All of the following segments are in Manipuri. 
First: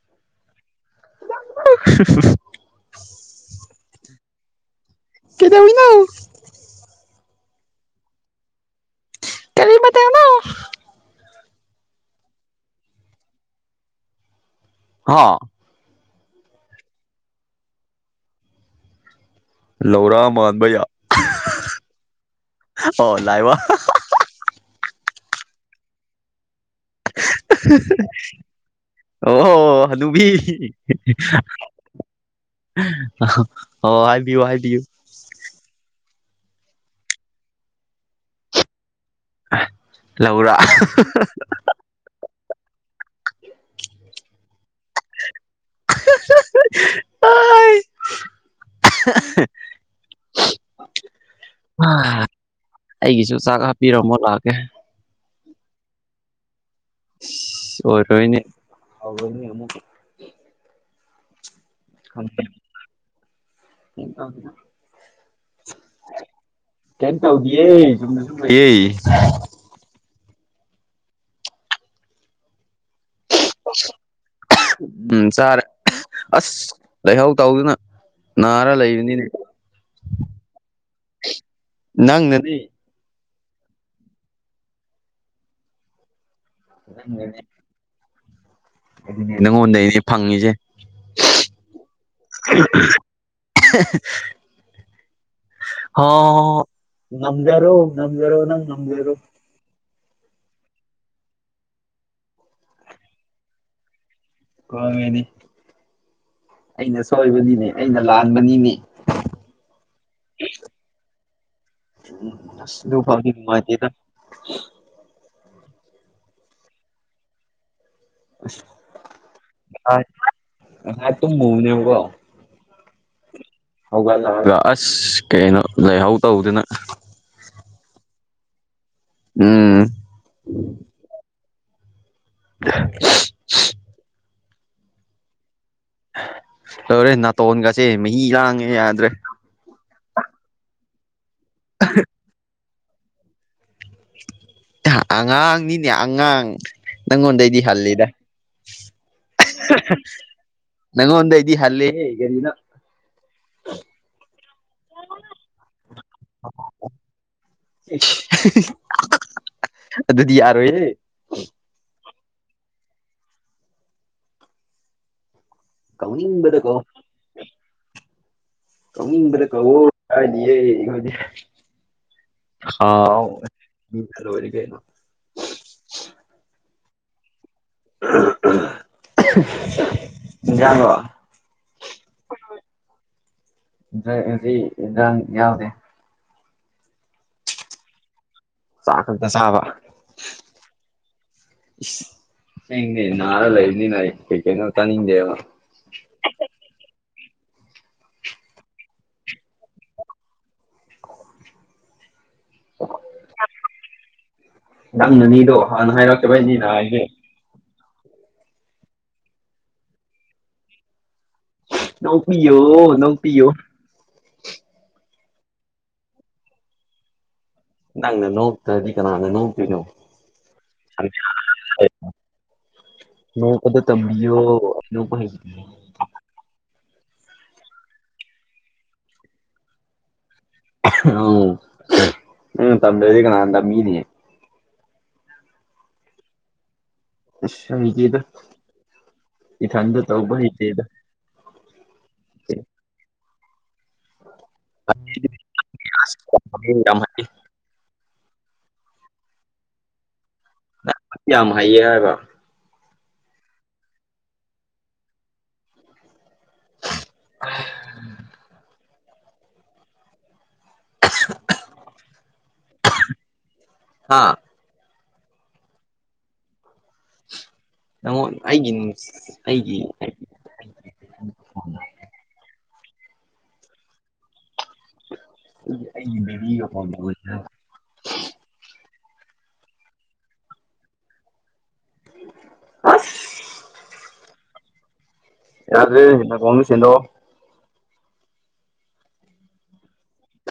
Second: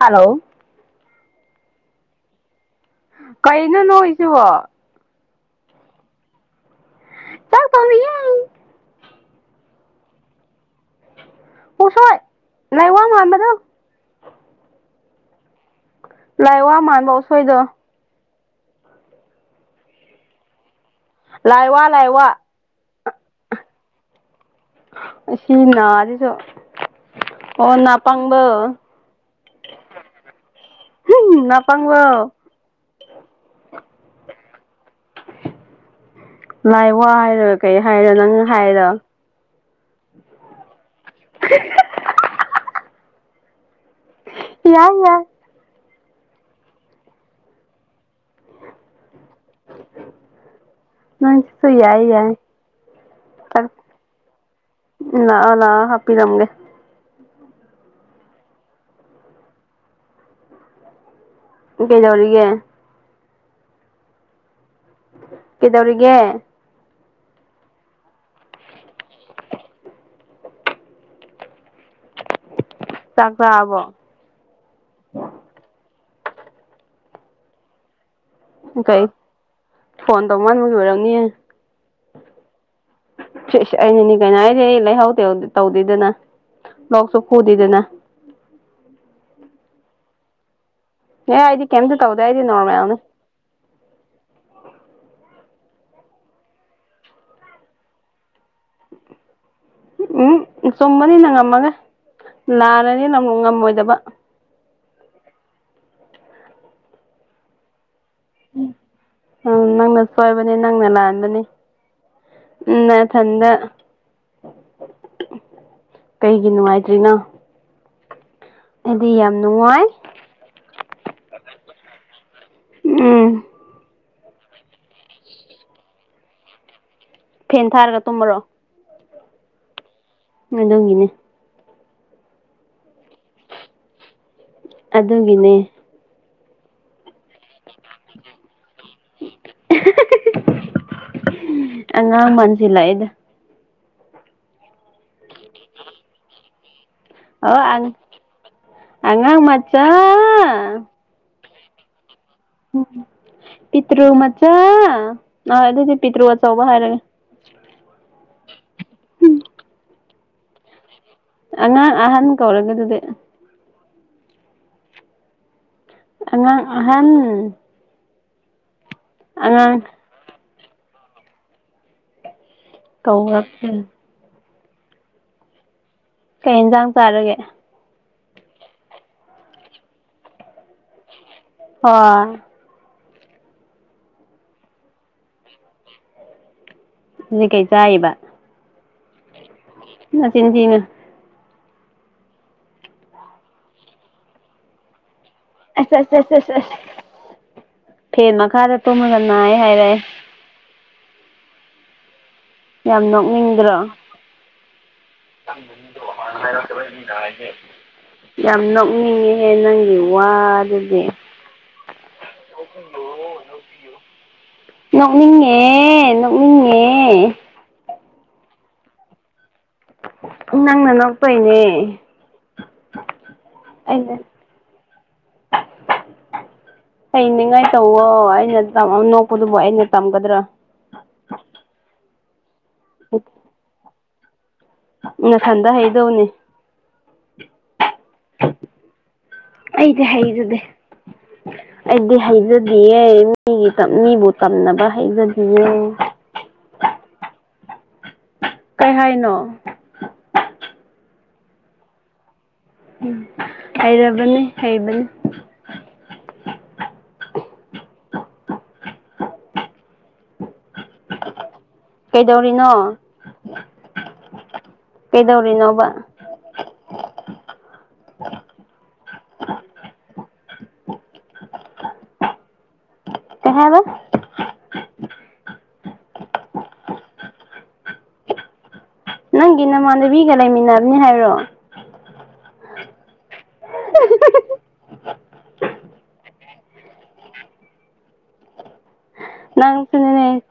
ꯍꯜꯂꯣ [unintelligible] ꯀꯩꯅꯩꯅ ꯅꯣꯏꯁꯤꯕꯣ ꯀꯗꯧꯅꯤꯅ ꯆꯥꯛ ꯊꯣꯡꯉꯤꯌꯦ ꯇꯇꯥꯣ ꯅ ꯍꯁꯣꯏ ꯉꯥꯏ ꯋꯥ ꯋꯥꯥꯟꯕꯗ ꯍ ꯂꯥꯏ ꯋꯥ ꯃꯥꯟꯕ ꯎꯁꯣꯏꯗ ꯂꯧꯔꯥ ꯃꯥꯟꯕꯩꯌꯥ ꯂꯥꯏꯋꯥ ꯂꯥꯏꯋꯥ ꯑꯣ ꯂꯥꯏꯕ ꯁꯤ ꯅꯥꯖꯤꯁꯨ ꯑꯣ ꯅꯥꯄꯪꯕꯧ ꯑꯣ ꯍꯅꯨꯕꯤ ꯅꯥꯄꯪꯕ ꯍꯥꯏꯕꯤꯌꯨ ꯍꯥꯏꯕꯤꯌꯨ ꯂꯥꯏ ꯋꯥ ꯍꯥꯏꯔ ꯀꯩ ꯍꯥꯏꯔ ꯅꯪ ꯍꯥꯏꯔ ꯂꯧꯔ [unintelligible] ꯌꯥꯏ ꯌꯥꯏ [unintelligible] [unintelligible] ꯅꯪꯁꯨꯨ ꯌꯥꯏ ꯌꯥꯏ ꯑꯩꯒꯤꯁꯨ ꯆꯥꯛ ꯍꯥꯞꯄꯤꯔꯝꯃꯣ ꯂꯥꯛꯀꯦ ꯂꯥꯛꯑꯣ ꯂꯥꯛꯑꯣ ꯍꯥꯞꯄꯤꯔꯝꯒꯦ ꯑꯣꯏꯔꯣꯏꯅꯦ [inaudible] ꯀꯩꯗꯧꯔꯤꯒꯦ [unintelligible] ꯀꯩꯗꯧꯔꯤꯒꯦ ꯀꯩꯝ ꯇꯧꯗꯤꯌꯦ [unintelligible] ꯆꯥꯛ ꯆꯔꯥꯕꯣ ꯎꯝ ꯆꯥꯔꯦ ꯑꯁ ꯂꯥꯏꯍꯧ ꯇꯧꯗꯅ ꯅꯥꯔ ꯀꯩ ꯂꯩꯕꯅꯤꯅꯦ ꯐꯣꯟ ꯇꯧꯃꯟꯕꯒꯤ ꯑꯣꯏꯔꯝꯅꯤꯌꯦ ꯅꯪꯅ ꯑꯩꯩꯅꯅꯤ ꯀꯩꯅꯣ ꯍꯥꯏꯗꯤ ꯑꯩ ꯂꯩꯍꯧꯗ ꯇꯧꯗꯦꯗꯅ ꯂꯣꯛꯁꯨ ꯐꯗꯦꯗꯅ ꯅꯪꯉꯣꯟꯗꯅꯦ ꯐꯪꯉꯤꯁꯦ ꯑꯦ ꯑꯩꯗꯤ ꯀꯩꯝꯇ ꯇꯧꯗꯦ ꯑꯩꯗꯤ ꯅꯣꯔꯃꯦꯜꯅꯤ ꯑꯣ ꯉꯝꯖꯔꯣ ꯉꯝꯖꯔꯣ ꯅꯪ ꯉꯝꯖꯔꯣ ꯎꯝ ꯆꯨꯝꯕꯅꯤꯅ ꯉꯝꯃꯒ ꯂꯥꯟꯅꯤꯅ ꯅꯪ ꯉꯝꯃꯣꯏꯗꯕ ꯍꯣꯏꯅꯦ ꯑꯩꯅ ꯁꯣꯏꯕꯅꯤꯅꯦ ꯑꯩꯅ ꯂꯥꯟꯕꯅꯤꯅꯦ ꯎꯝ ꯅꯪꯅ ꯁꯣꯏꯕꯅꯦ ꯅꯪꯅ ꯂꯥꯟꯕꯅꯦ ꯎ ꯗꯨ ꯐꯥꯎꯗꯤ ꯅꯨꯡ ꯃꯥꯇ ꯀꯩꯒꯤ ꯅꯨꯡꯉꯥꯏꯇ꯭ꯔꯤꯅ ꯑꯩꯗꯤ ꯌꯥꯝ ꯅꯨꯡꯉꯥꯏ ꯇꯨ ꯃꯨꯅꯦꯕ ꯎꯝ [inaudible] ꯍꯧꯒꯠꯂꯒ ꯑꯁ ꯀꯩꯅꯣ ꯂꯩꯍꯧ ꯇꯧꯗꯅ ꯐꯦꯟ ꯊꯥꯔꯒ ꯇꯨꯝꯃꯔꯣ ꯎꯝ [unintelligible] [inaudible] ꯑꯗꯨꯒꯤꯅꯤ [unintelligible] [inaudible] ꯑꯗꯨꯒꯤꯅꯦ ꯇꯧꯔꯦ ꯅꯥꯇꯣꯟꯒꯁꯦ ꯃꯍꯤ ꯂꯥꯡꯉꯦ ꯌꯥꯗ꯭ꯔꯦ [unintelligible] [inaudible] ꯑꯉꯥꯡ ꯃꯟꯁꯤꯜꯂꯛꯑꯦ ꯑꯉꯥꯡꯅꯤꯅꯦ ꯑꯉꯥꯡ ꯑꯣ ꯅꯪꯉꯣꯟꯗꯩꯗꯤ ꯍꯜꯂꯤꯗ ꯑꯉꯥꯡ ꯃꯆꯥ ꯅꯪꯉꯣꯟꯗꯩ ꯗꯤ ꯍꯂꯦꯍꯦ ꯎꯝ ꯄꯤꯇ꯭ꯔ ꯃ ꯑ ꯑꯗꯨꯏꯗꯤ ꯄꯤꯇ꯭ꯔꯨ ꯑꯆꯧꯕ ꯍꯥꯏꯔꯒꯦ ꯑꯗꯨꯗꯤ ꯌꯥꯔꯣꯏꯌꯦ ꯑꯉꯥꯡ ꯑꯍꯟ ꯀꯧꯔꯒꯦ ꯑꯗꯨꯗꯤ ꯀꯧꯅꯤꯡꯕꯗ ꯑꯉꯥꯡ ꯀꯧ ꯑꯍꯥꯟ [unintelligible] ꯍꯥꯎ ꯀꯧꯔꯛꯀꯦ ꯀꯩ ꯌꯦꯟꯖꯥꯡ ꯆꯥꯔꯒꯦ ꯣ [unintelligible] [inaudible] ꯍꯣꯏ ꯌꯥꯎꯗꯦ ꯖꯤ ꯀꯩ ꯆꯥꯏꯕ ꯆꯥꯛ ꯀꯗ ꯆꯕ ꯅꯆꯤꯟ ꯊꯤꯅꯨ ꯅꯔ ꯂꯩꯅꯤ ꯀ ꯀꯩꯅꯣ ꯆ ꯅꯤꯡꯗꯦꯕ ꯑ [unintelligible] [inaudible] ꯐꯦꯦꯟ ꯃꯈꯥꯗ ꯇꯨꯝꯃꯗ ꯅꯥꯑ ꯍꯥꯏꯔꯦ ꯌꯥꯝ ꯅꯣꯛꯅꯤꯡꯗ꯭ꯔꯣ ꯅꯪꯅꯅꯤꯗꯣ ꯍꯥꯟꯅ ꯍꯥꯏꯔꯛꯛꯇꯕꯩꯅꯤꯅ ꯍꯥꯏꯁꯦ ꯌꯥꯝ ꯅꯣꯛꯅꯤꯡꯉꯦꯍꯦ ꯅꯪꯒꯤ ꯋꯥꯗꯨꯗꯤ ꯅꯧꯄꯤꯌꯣ ꯅꯧꯄꯤꯌꯣ ꯅꯣꯛꯅꯤꯡꯉꯦ ꯅꯣꯛꯅꯤꯡꯉꯦ ꯅꯪꯅꯣ ꯇꯗꯤ ꯀꯅꯥꯅꯣ ꯅꯪꯅ ꯅꯣꯛꯄꯩꯅꯦ ꯅ ꯀꯗ ꯇꯕꯤꯑꯣ ꯑ ꯍ ꯍꯅꯤꯡꯉꯥꯏ ꯇꯧꯋꯣ ꯑꯩꯅ ꯅꯣꯛꯄꯗꯨꯕꯨ ꯑꯩꯅ ꯇꯝꯒꯗ꯭ꯔꯥ ꯎ ꯎꯝ ꯇꯝꯗꯖꯤ ꯀꯅꯥꯗ ꯃꯤꯅꯤꯦ ꯅꯊꯟꯗ ꯍꯩꯗꯧꯅꯦ ꯁ ꯃꯤꯒꯤꯗ ꯑꯩꯗꯤ ꯍꯩꯖꯗꯦ ꯑꯩꯗꯤ ꯍꯩꯖꯗꯌꯦ ꯃꯤꯒꯤ ꯃꯤꯕꯨ ꯇꯝꯅꯕ ꯍꯩꯖꯕꯤꯌꯦꯨ ꯑꯁ ꯌꯥꯝ ꯀꯩ ꯍꯥꯏꯅꯣ ꯀꯝ ꯍꯥꯏꯌꯦꯕ ꯎꯝ ꯍꯩꯔꯕꯅꯤ ꯍꯩꯕꯅꯤ ꯑ [unintelligible] ꯀꯩꯗꯧꯔꯤꯅꯣ ꯍꯥ ꯀꯩꯗꯧꯔꯤ ꯅꯕ ꯅ ꯑꯩꯒꯤ ꯑꯩꯒꯤ ꯀꯦꯅ ꯑꯕꯤꯒ ꯐꯁ [unintelligible] ꯅꯪꯒꯤ ꯅꯃꯥꯟꯅꯕꯤꯒ ꯂꯩꯃꯤꯟꯅꯕꯅꯤ ꯍꯥꯏꯔꯣ ꯑ ꯌꯥꯔꯟꯅ ꯀꯃ꯭ꯔꯦꯁꯦꯟꯅꯣ ꯅꯪ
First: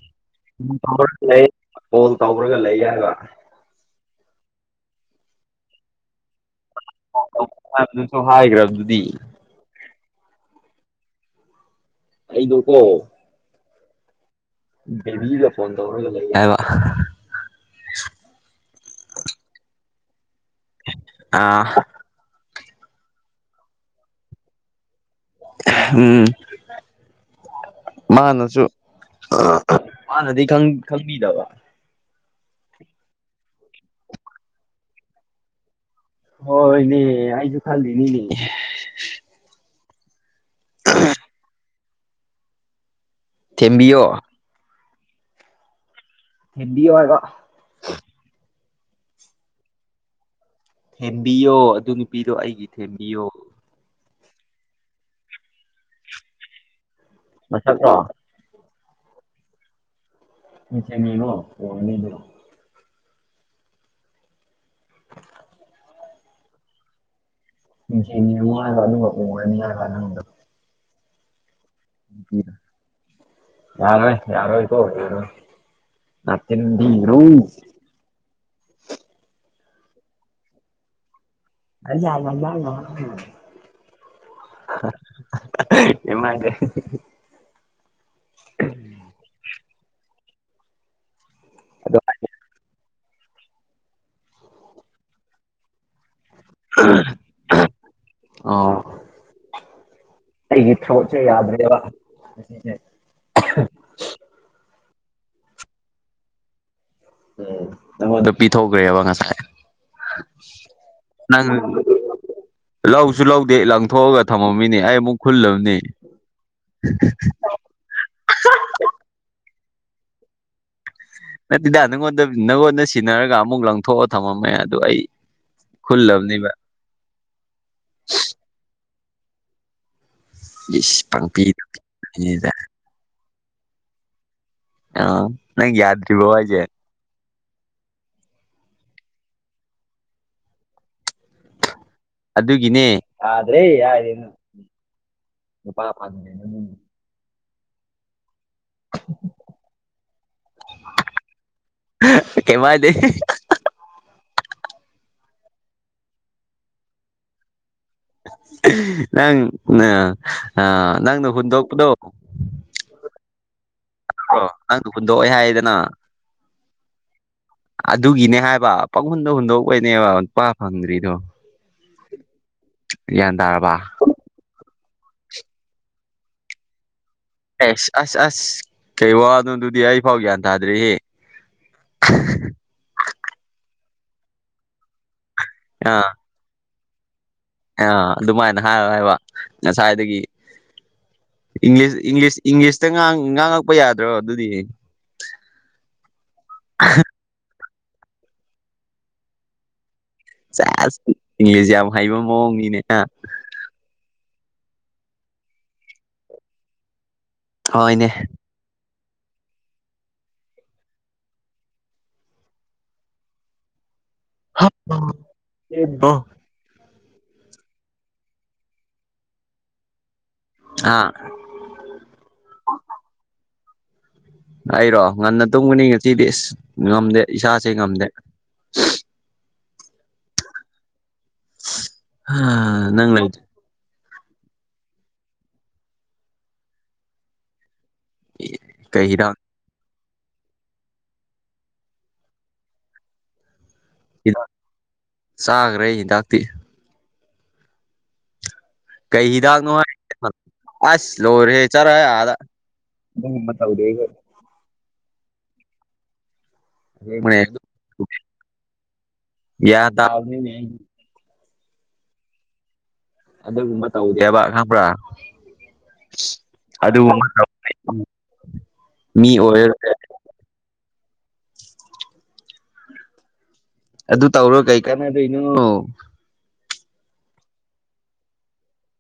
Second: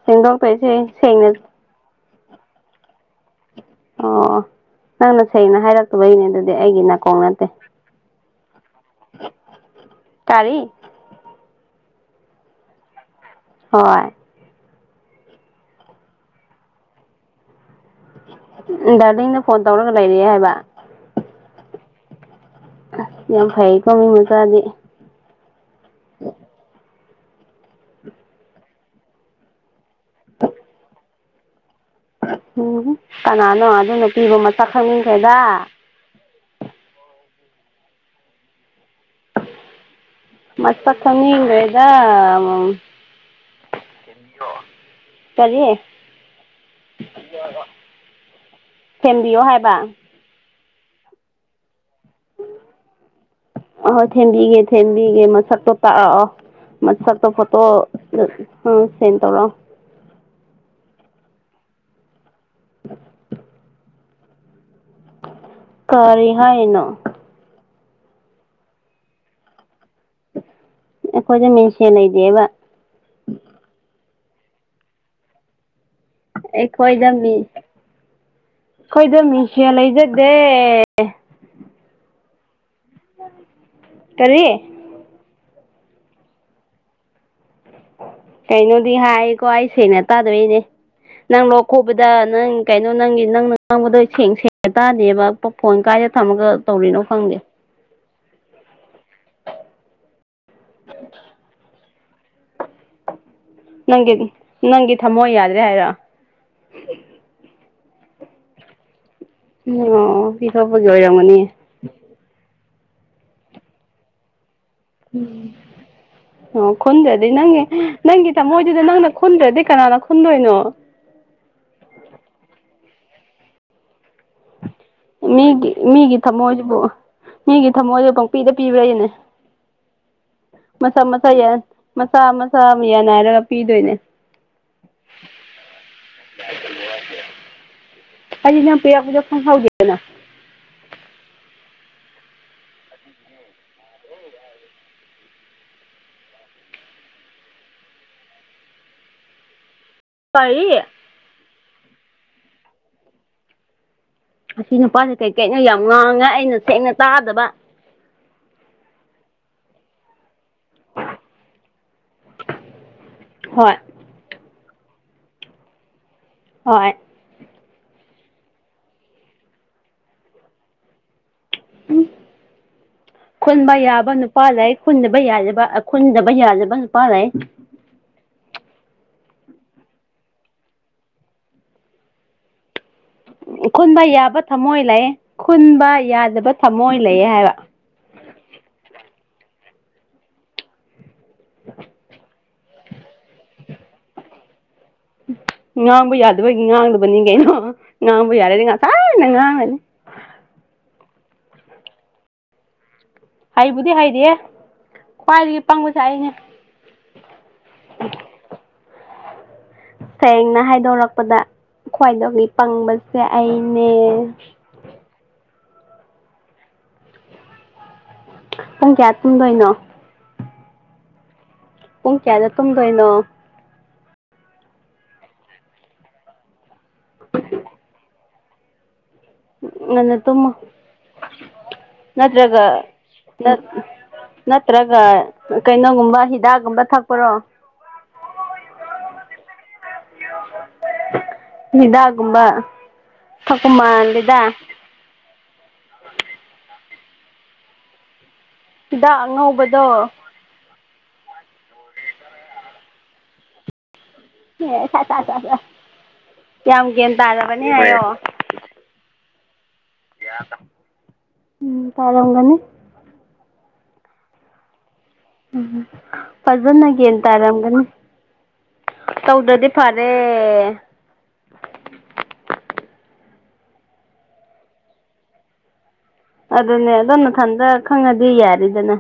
ꯁꯤꯅꯦꯒꯣꯜꯄꯁꯦ ꯁꯦꯡꯅ ꯀꯣꯜ ꯇꯧꯔꯒ ꯂꯩꯒꯕ ꯑꯣ ꯅꯪꯅ ꯁꯦꯡꯩꯅ ꯍꯥꯏꯔꯛꯇꯕꯩꯅꯦ ꯑꯗꯨꯗꯤ ꯑꯩꯒꯤ ꯅꯥꯀꯣꯡ ꯅꯠꯇꯦ ꯁꯨ ꯍꯥꯏꯈ꯭ꯔꯕ ꯑꯗꯨꯗꯤ ꯇꯥꯔꯔꯤ ꯑꯩꯗꯀꯣ ꯍꯣꯏ ꯕꯦꯕꯤꯗ ꯐꯣꯟ ꯇꯧꯔꯒ ꯂꯩ ꯍꯥꯏꯕ ꯎꯝ ꯗꯗꯥꯗꯤꯅ ꯐꯣꯟ ꯇꯧꯔꯒ ꯂꯩꯔꯑꯦ ꯍꯥꯏꯕ ꯑꯥ ꯌꯥꯝ ꯐꯩꯀꯣꯃꯤꯡ ꯃꯆꯥꯥꯗꯤꯦ ꯎꯝ ꯃꯥꯅꯁꯨ ꯍꯥꯟꯅꯗꯤ ꯈꯪꯕꯤꯗꯕ ꯎꯝ ꯀꯅꯥꯅꯣ ꯑꯗꯨꯅꯨꯄꯤꯗꯨ ꯃꯁꯛ ꯈꯪꯅꯤꯡꯈꯩꯗ ꯍꯣꯏꯅꯦ ꯑꯩꯁꯨ ꯈꯜꯂꯤꯅꯤꯅꯦ ꯃꯥꯁꯛ ꯈꯪꯅꯤꯡꯈꯔꯤꯗꯥ ꯊꯦꯝꯕꯤꯌꯣ ꯀꯔꯤ ꯊꯤꯟꯕꯤꯌꫭ ꯍꯥꯏꯕ ꯁꯦꯝꯕꯤꯌꯣ ꯍꯥꯏꯕ ꯊꯦꯝꯕꯤꯌꯣ ꯑꯗꯨ ꯅꯨꯄꯤꯗꯣ ꯑꯩꯒꯤ ꯊꯦꯝꯕꯤꯌꯣ ꯍꯣꯏ ꯊꯦꯟꯕꯤꯒꯦ ꯊꯦꯟꯕꯤꯒꯦ ꯃꯁꯛꯇꯣ ꯇꯥꯛꯑꯣ ꯃꯁꯛꯇꯣ ꯐꯣꯇꯣ ꯃꯁꯛꯂꯣ ꯑꯥ ꯁꯦꯟ ꯇꯧꯔꯛꯑꯣ ꯃꯉꯣꯔꯣ [unintelligible] ꯀꯔꯤ ꯍꯥꯏ ꯍꯥꯏꯅꯣ ꯃꯅ ꯀ ꯃꯅꯤ ꯃꯅ ꯀꯣ ꯑꯈꯣꯏꯗꯤ ꯃꯤꯡꯁꯦꯜ ꯂꯩꯇꯕꯥ ꯌꯥꯔꯣ ꯏꯀꯣꯠꯇꯤꯟꯔ ꯑꯩꯈꯣꯏꯗꯃꯤꯁꯦ ꯂꯩꯖꯗꯦ ꯑ ꯌꯥ ꯀꯔꯤ ꯏꯃꯒ ꯀꯩꯅꯣꯗꯤ ꯍꯥꯏꯀꯣ ꯑꯩ ꯁꯦꯅ ꯇꯥꯗꯣꯏꯅꯦ ꯅꯪ ꯂꯣꯛ ꯑꯗꯣ ꯈꯨꯣꯕꯗ ꯅꯪ ꯀꯩꯅꯣ ꯅꯪꯒꯤ ꯅꯪꯅ ꯉꯥꯡꯕꯗꯣ ꯁꯦꯡ ꯁꯦꯡꯅ ꯇꯥꯗꯦꯕ ꯐꯣꯟ ꯀꯥꯏꯔꯦ ꯊꯝꯃꯒ ꯇꯧꯔꯤꯅꯣ ꯈꯪꯗꯦ ꯑ ꯑꯩꯒꯤ ꯊꯕꯣꯁꯦ ꯌꯥꯗ꯭ꯔꯦꯕ ꯑꯗꯨꯦ ꯅꯪꯒꯤ ꯅꯪꯒꯤ ꯊꯝꯃꯣ ꯌꯥꯗ꯭ꯔꯦ ꯍꯥꯏꯔ ꯎ ꯅꯪꯉꯣꯗꯣ ꯄꯤꯊꯣꯛꯈ꯭ꯔꯦꯕ ꯉꯁꯥꯏ ꯎ ꯑꯣ ꯏ ꯁꯄꯒꯤ ꯑꯣꯏꯔꯝꯒꯅꯤ ꯅꯪ ꯂꯧꯁꯨ ꯂꯧꯗꯦ ꯂꯪꯊꯣꯛꯑꯒ ꯊꯝꯃꯝꯃꯤꯅꯦ ꯑꯩ ꯑꯃꯨꯛ ꯈꯨꯜꯂꯕꯅꯤ ꯑꯣ ꯈꯨꯨꯟꯗ꯭ꯔꯗꯤ ꯅꯪꯒꯤ ꯅꯪꯒꯤ ꯇꯃꯣꯏꯗꯨꯗ ꯅꯪꯅ ꯈꯨꯟꯗ꯭ꯔꯗꯤ ꯀꯅꯥꯅ ꯈꯨꯟꯗꯣꯏꯅꯣ ꯅꯠꯇꯦꯗ ꯅꯪꯉꯣꯟꯗ ꯅꯪꯉꯣꯟꯗ ꯁꯤꯟꯅꯔꯒ ꯑꯃꯨꯛ ꯂꯪꯊꯣꯛꯑ ꯊꯝꯃꯝꯃꯦꯗ ꯃꯤꯒꯤ ꯃꯤꯒꯤ ꯊꯝꯃꯣꯏꯁꯤꯕꯨ ꯃꯤꯒꯤ ꯊꯃꯣꯏꯁꯤꯕꯨ ꯄꯪꯄꯤꯗ ꯄꯤꯕ꯭ꯔꯏꯅꯦ ꯃꯁꯥ ꯏꯁ ꯃꯁꯥ ꯄꯪꯄꯤꯗꯅꯤꯗ ꯃꯆꯥ ꯃꯆꯥ ꯑꯃ ꯌꯥꯅꯔꯥ ꯍꯥꯏꯔꯒ ꯄꯤꯗꯣꯏꯅꯦ ꯑꯥ ꯅꯪ ꯌꯥꯗꯔꯤꯕꫭ ꯍꯥꯏꯖꯦ ꯑꯖꯤ ꯄꯤꯌꯥ ꯄꯨꯖ ꯐ ꯍꯒꯅ ꯑꯗꯨꯒꯤꯅꯦ ꯌꯥꯗ꯭ꯔꯦ ꯌꯥꯔꯦꯅ ꯄꯥꯂ ꯐꯥꯝ ꯎꯝ [unintelligible] ꯀꯔꯤꯦ ꯀꯃꯗ ꯑꯁꯤ ꯅꯨꯄꯥꯁꯦ ꯀꯩꯀꯩꯅꯩꯅꯣ ꯌꯥꯝ ꯉꯥꯡꯉꯦ ꯑꯩꯅ ꯁꯦꯡꯅ ꯇꯥꯗꯕ ꯅꯪ ꯑ ꯑꯥ ꯅꯪꯅ ꯍꯨꯟꯗꯣꯛꯄꯗꯣꯣ ꯍꯣꯏ ꯅꯉꯥꯡꯗ ꯍꯨꯟꯗꯣꯛꯑꯣꯦ ꯍꯥꯏꯗꯅ ꯍꯣꯏ ꯑꯗꯨꯒꯤꯅꯦ ꯍꯥꯏꯕ ꯄꯪꯍꯨꯟꯗ ꯍꯨꯟꯗꯣꯛꯄꯣꯏꯅꯦꯕ ꯅꯨꯄꯥ ꯐꯪꯗ꯭ꯔꯤꯗꯣ ꯎ ꯒ꯭ꯌꯥꯟ ꯈꯨꯟꯕ ꯇꯥꯔꯕ ꯌꯥꯕ ꯅꯨꯄꯥ ꯂꯥꯏꯛ ꯈꯨꯨꯟꯗꯕ ꯌꯥꯖꯕ ꯈꯨꯟꯗꯕ ꯌꯥꯖꯕ ꯅꯨꯄꯥ ꯂꯩ ꯑꯦꯁ ꯑꯁ ꯑꯁ ꯀꯩ ꯋꯥꯅꯣꯗꯨꯗꯤ ꯑꯩ ꯐꯥꯎ ꯒ꯭ꯌꯥꯟ ꯇꯥꯗ꯭ꯔꯤꯍ [unintelligible] ꯈꯨꯟꯕ ꯌꯥꯕ ꯊꯝꯃꯣꯏ ꯂꯩ ꯈꯨꯟꯕ ꯌꯥꯗꯕ ꯊꯝꯃꯣꯏ ꯂꯩꯌꯦ ꯍꯥꯏꯕ ꯑ ꯑꯗꯨꯃꯥꯏꯅ ꯍꯥꯏ ꯍꯥꯏꯕ ꯉꯁꯥꯏꯗꯒꯤ ꯏꯪꯂꯤꯁ ꯏꯪꯂꯤꯁ ꯏꯪꯂꯤꯁꯇ ꯉꯥꯡꯉꯛꯄ ꯌꯥꯗ꯭ꯔꯣ ꯑꯗꯨꯗꯤ ꯉꯥꯡꯕ ꯌꯥꯗꯕꯒꯤ ꯉꯥꯡꯗꯕꯅꯤ ꯀꯩꯅꯣ ꯉꯕꯨ ꯌꯥꯔꯦꯗꯤ ꯉꯁꯥꯏꯟꯅꯪ ꯉ ꯆꯁ ꯏꯪꯂꯤꯁ ꯌꯥꯝ ꯍꯩꯕ ꯃꯑꯣꯡꯅꯤꯅꯦ ꯍꯩꯕꯨꯗꯤ ꯍꯩꯔ ꯈ꯭ꯋꯥꯏꯗꯒꯤ ꯄꯪꯕꯁꯦ ꯑꯩꯅꯦ ꯍꯅꯦ ꯁꯦꯡꯅ ꯍꯥꯏꯗꯣꯔꯛꯄꯗ ꯈ꯭ꯋꯥꯏꯗꯒꯤ ꯄꯪꯕꯁꯦ ꯑꯩꯅꯦ ꯎꯝ ꯑꯦꯗꯣ ꯄꯨꯡ ꯀꯌꯥ ꯇꯨꯡꯗꯣꯏꯅꯣ ꯑ ꯄꯨꯡ ꯀꯌꯥꯗ ꯇꯗꯣꯏꯩꯅꯣ ꯑꯩꯔꯣ ꯉꯟꯅ ꯇꯨꯝꯒꯅꯤ ꯉꯁꯤꯤꯗꯤ ꯏꯁ ꯉꯝꯗꯦ ꯏꯁꯥꯁꯦ ꯉꯝꯗꯦ ꯉꯟꯅ ꯇꯨꯝꯃꯣ ꯅꯠꯇ꯭ꯔꯒ ꯅꯪ ꯂꯩ ꯅ ꯅꯠꯇ꯭ꯔꯒ ꯀꯩꯅꯣꯒꯨꯝꯕ ꯍꯤꯗꯥꯛꯒꯨꯝꯕ ꯊꯛꯄ꯭ꯔꯣ ꯀꯩꯍꯤꯗꯥꯛ ꯗꯥꯒꯨꯝꯕ ꯎꯃ ꯂꯤꯗ ꯄꯦ ꯍꯤꯗꯥꯛ ꯀꯩ ꯍꯤꯗꯥꯛꯅꯣꯉꯥꯏ ꯑꯉꯧꯕꯗꯣ ꯑꯁ ꯂꯣꯢꯔꯦꯍꯦ ꯆꯠꯔꯍꯦ ꯑꯗ ꯇꯧꯗꯦ ꯑꯦ ꯇ ꯇ ꯀꯌꯥꯝ ꯒ꯭ꯌꯥꯟ ꯑꯁꯦꯡꯕꯅꯦ ꯇꯥꯖꯔꯕꯅꯦ ꯍꯥꯏꯌꯥ ꯒꯌ꯭ꯥꯟ [unintelligible] ꯎꯝ ꯇꯥꯔꯝꯒꯅꯤ ꯑꯗꯨꯒꯨꯝꯕ ꯇꯧꯗꯦꯕ ꯈꯪꯕ꯭ꯔꯥ ꯎꯝ ꯐꯖꯟꯅ ꯒꯋ꯭ꯥꯟ ꯑꯗꯨꯒꯨꯝꯕ ꯇꯥꯔꯝꯒꯅꯤ ꯃꯤ ꯇꯧꯗ꯭ꯔꯗꯤ ꯑꯣꯏꯔ ꯐꯔꯦ ꯑꯗꯨ ꯇꯧꯔ ꯀꯩ ꯀꯥꯟꯅꯗꯣꯏꯅꯣ ꯑꯗꯨꯅꯦ ꯑꯗꯣꯝ ꯃꯊꯟꯗ ꯈꯪꯉꯗꯤ ꯌꯥꯔꯤꯗꯅ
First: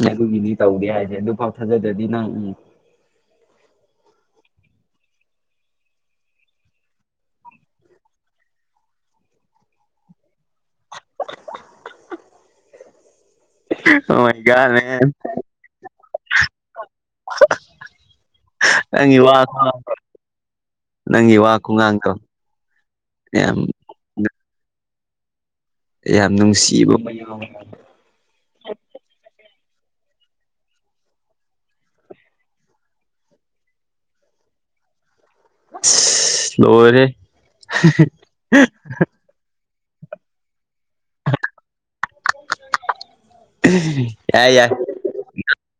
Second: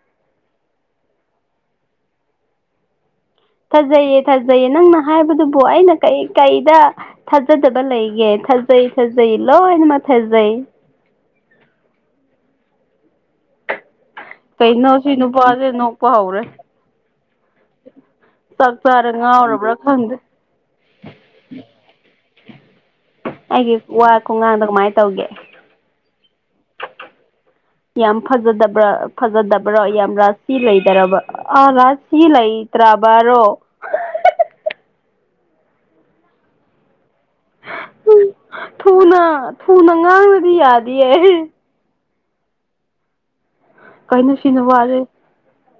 ꯅ ꯑꯗꯨꯒꯤꯗꯤ ꯇꯧꯔꯤꯦ ꯍꯥꯏꯁꯦ ꯑꯗꯨ ꯄꯥꯎ ꯊꯥꯖꯗ꯭ꯔꯗꯤ ꯅꯪ ꯎꯝ ꯊꯥꯖꯩꯌꯦ ꯊꯥꯖꯩꯌꯦ ꯅꯪꯅ ꯍꯥꯏꯕꯗꯨꯕꯨ ꯑꯩꯅ ꯀꯩ ꯀꯩꯗ ꯊꯥꯖꯗꯕ ꯂꯩꯒꯦ ꯊꯖꯩ ꯊꯥꯖꯩ ꯂꯣꯅꯃ ꯊꯖꯩ ꯃꯒꯥꯅꯦ ꯀꯩꯅꯣ ꯁꯤ ꯅꯨꯄꯥꯁꯦ ꯅꯣꯛꯄ ꯍꯧꯔꯦ ꯆꯥꯛ ꯆꯥꯔ ꯅꯪꯒꯤ ꯋꯥ ꯉꯥꯎꯔꯕ꯭ꯔꯥ ꯈꯪꯗꯦ ꯅꯪꯒꯤ ꯋꯥ ꯀꯨꯉꯥꯡꯗꯣ ꯑꯩꯒꯤ ꯋꯥ ꯈꯣꯡꯒꯥꯡꯗꯣ ꯀꯃꯥꯏ ꯇꯧꯒꯦ ꯌꯥꯝ ꯅꯨꯡꯁꯤꯕ ꯃꯌꯨꯝ ꯌꯥꯝ ꯐꯖꯗꯕ꯭ꯔꯥ ꯐꯖꯗꯕ꯭ꯔꯥ ꯌꯥꯝ ꯔꯥꯁꯤꯁꯤ ꯂꯩꯗꯔꯕ ꯑꯥ ꯔꯥꯁꯤꯁꯤ ꯂꯩ ꯇ꯭ꯔꯥ ꯕꯥꯔꯣ [unintelligible] ꯂꯣꯢꯔꯦ ꯐꯨꯅ ꯉꯥꯡꯅꯗꯤ ꯌꯥꯗꯤꯌꯦ ꯀꯩꯅꯣ ꯌꯥꯏ ꯁꯤ ꯌꯥꯏ ꯅꯨꯄꯥꯁꯦ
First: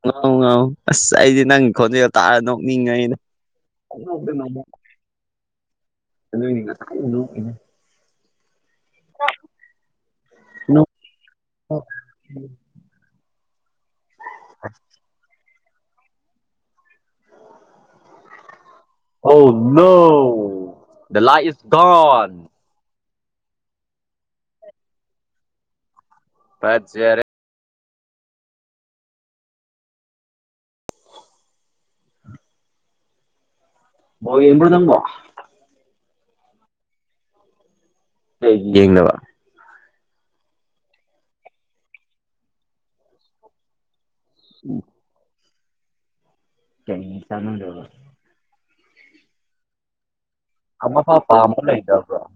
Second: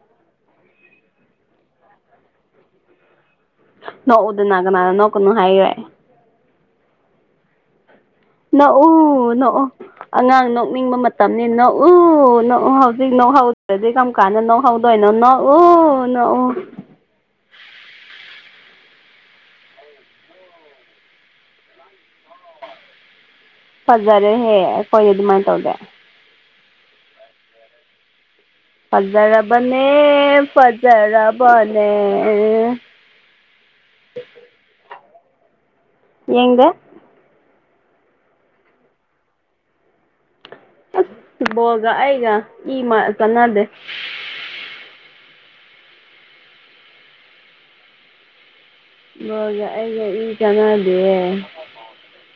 ꯉꯥꯎ ꯉꯥꯎ ꯑꯁ ꯑꯩꯗꯤ ꯅꯪꯒꯤ ꯈꯣꯟꯖꯦꯜ ꯇꯥꯔ ꯅꯣꯛꯅꯤꯡꯉꯩꯩꯗ ꯅꯣꯎꯗ ꯅꯒꯅꯥ ꯅꯣꯅꯨ ꯍꯥꯏꯋꯦ ꯣ ꯏꯩ [unintelligible] ꯅ ꯅꯣꯛꯎ ꯅꯣꯛꯎ ꯑꯉꯥꯡ ꯅꯣꯛꯅꯤꯡꯕ ꯃꯇꯝꯅꯤ ꯅꯣꯛꯎ ꯅꯣꯛꯎ ꯍꯧꯖꯤꯛ ꯅꯣꯍꯧꯗꯔꯗꯤ ꯀꯝ ꯀꯥꯟꯗ ꯅꯣꯈꯧꯗꯣꯢꯅꯣ ꯅꯣꯛꯎ ꯅꯣꯛꯎ ꯑꯣ ꯅꯧ ꯗ ꯂꯥꯏ ꯢꯁ ꯒꯣꯟ ꯍꯖꯥꯔꯦ ꯍꯦ ꯀꯣꯏ ꯑꯗꯨ ꯑꯗꯨꯃꯥꯏꯅ ꯇꯧꯗ ꯐꯖꯔꯦ ꯐꯖꯔꯔꯕꯅꯦ ꯐꯖꯔꯕꯅꯦ ꯍ ꯌꯦꯡꯗꯦ ꯍꯩ ꯌꯦꯡꯗꯕ ꯐꯨꯠꯕꯣꯜꯒ ꯑꯩꯒ ꯏ ꯆꯥꯟꯅꯗꯦ ꯎꯝ ꯀꯃꯤ ꯆꯅ ꯂꯩꯔꯕ ꯍꯣꯏꯖ ꯑꯩꯒꯦ ꯏ ꯆꯥꯟꯅꯗꯦ ꯑꯃꯐꯥꯎ ꯄꯥꯝꯕ ꯂꯩꯇꯕ꯭ꯔꯣ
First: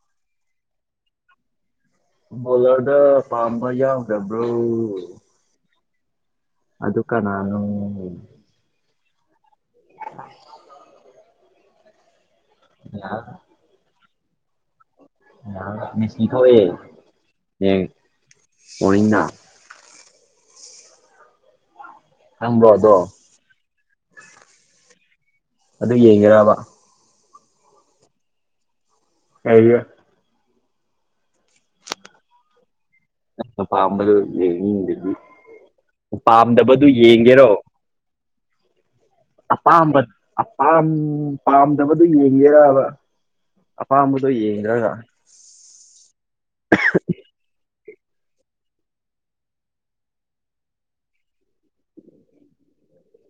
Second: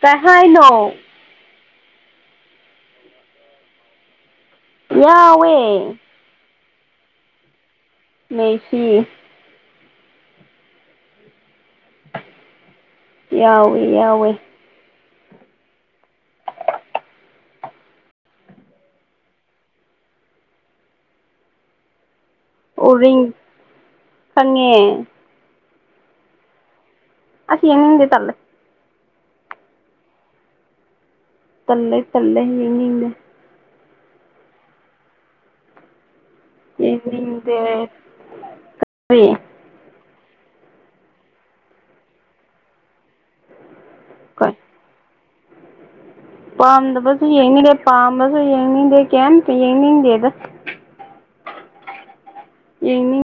ꯄꯦꯍꯥꯏꯅꯣ ꯃꯣꯂꯔꯗ ꯐꯥꯝꯕ ꯌꯥꯎ ꯌꯥꯎꯋꯦ ꯑꯗꯨ ꯀꯅꯅꯣ ꯃꯦꯁꯤ ꯑ ꯌꯥꯎꯋꯦ ꯌꯥꯋꯦ ꯊ ꯑꯦ ꯀꯅꯤꯅ ꯈꯪꯕ꯭ꯔꯣ ꯑꯗꯣ ꯎꯔꯤꯡ ꯈꯪꯉꯦ ꯑꯗꯨ ꯌꯦꯡꯒꯦꯕ ꯑꯁꯤ ꯌꯦꯅꯤ ꯍꯗꯤ ꯇꯂ ꯀ ꯇꯂꯦ ꯇꯜꯂꯦ ꯌꯦꯉꯗ ꯄꯥꯝꯕꯗꯨꯣ ꯌꯦꯡꯅꯤꯡꯗꯨꯗꯤ ꯄꯥꯝꯗꯕꯗꯨ ꯌꯦꯡꯒꯦꯔꯣ ꯌꯦꯡꯅꯤꯡꯗꯦ ꯀꯔꯤ ꯑꯄꯥꯝꯕ ꯑꯄꯥꯝ ꯄꯥꯝꯗꯕꯗꯨ ꯌꯦꯡꯒꯦꯔꯕ ꯑꯄꯥꯝꯕꯗꯣ ꯌꯦꯡꯗ꯭ꯔꯒ ꯄꯥꯝꯗꯕꯁꯨ ꯌꯦꯡꯉꯔꯦ ꯄꯥꯝꯕꯁꯨ ꯌꯦꯡꯅꯤꯡꯗꯦ ꯀꯦ ꯌꯦꯡꯅꯤꯡꯗꯦꯗ ꯌꯦꯅꯤ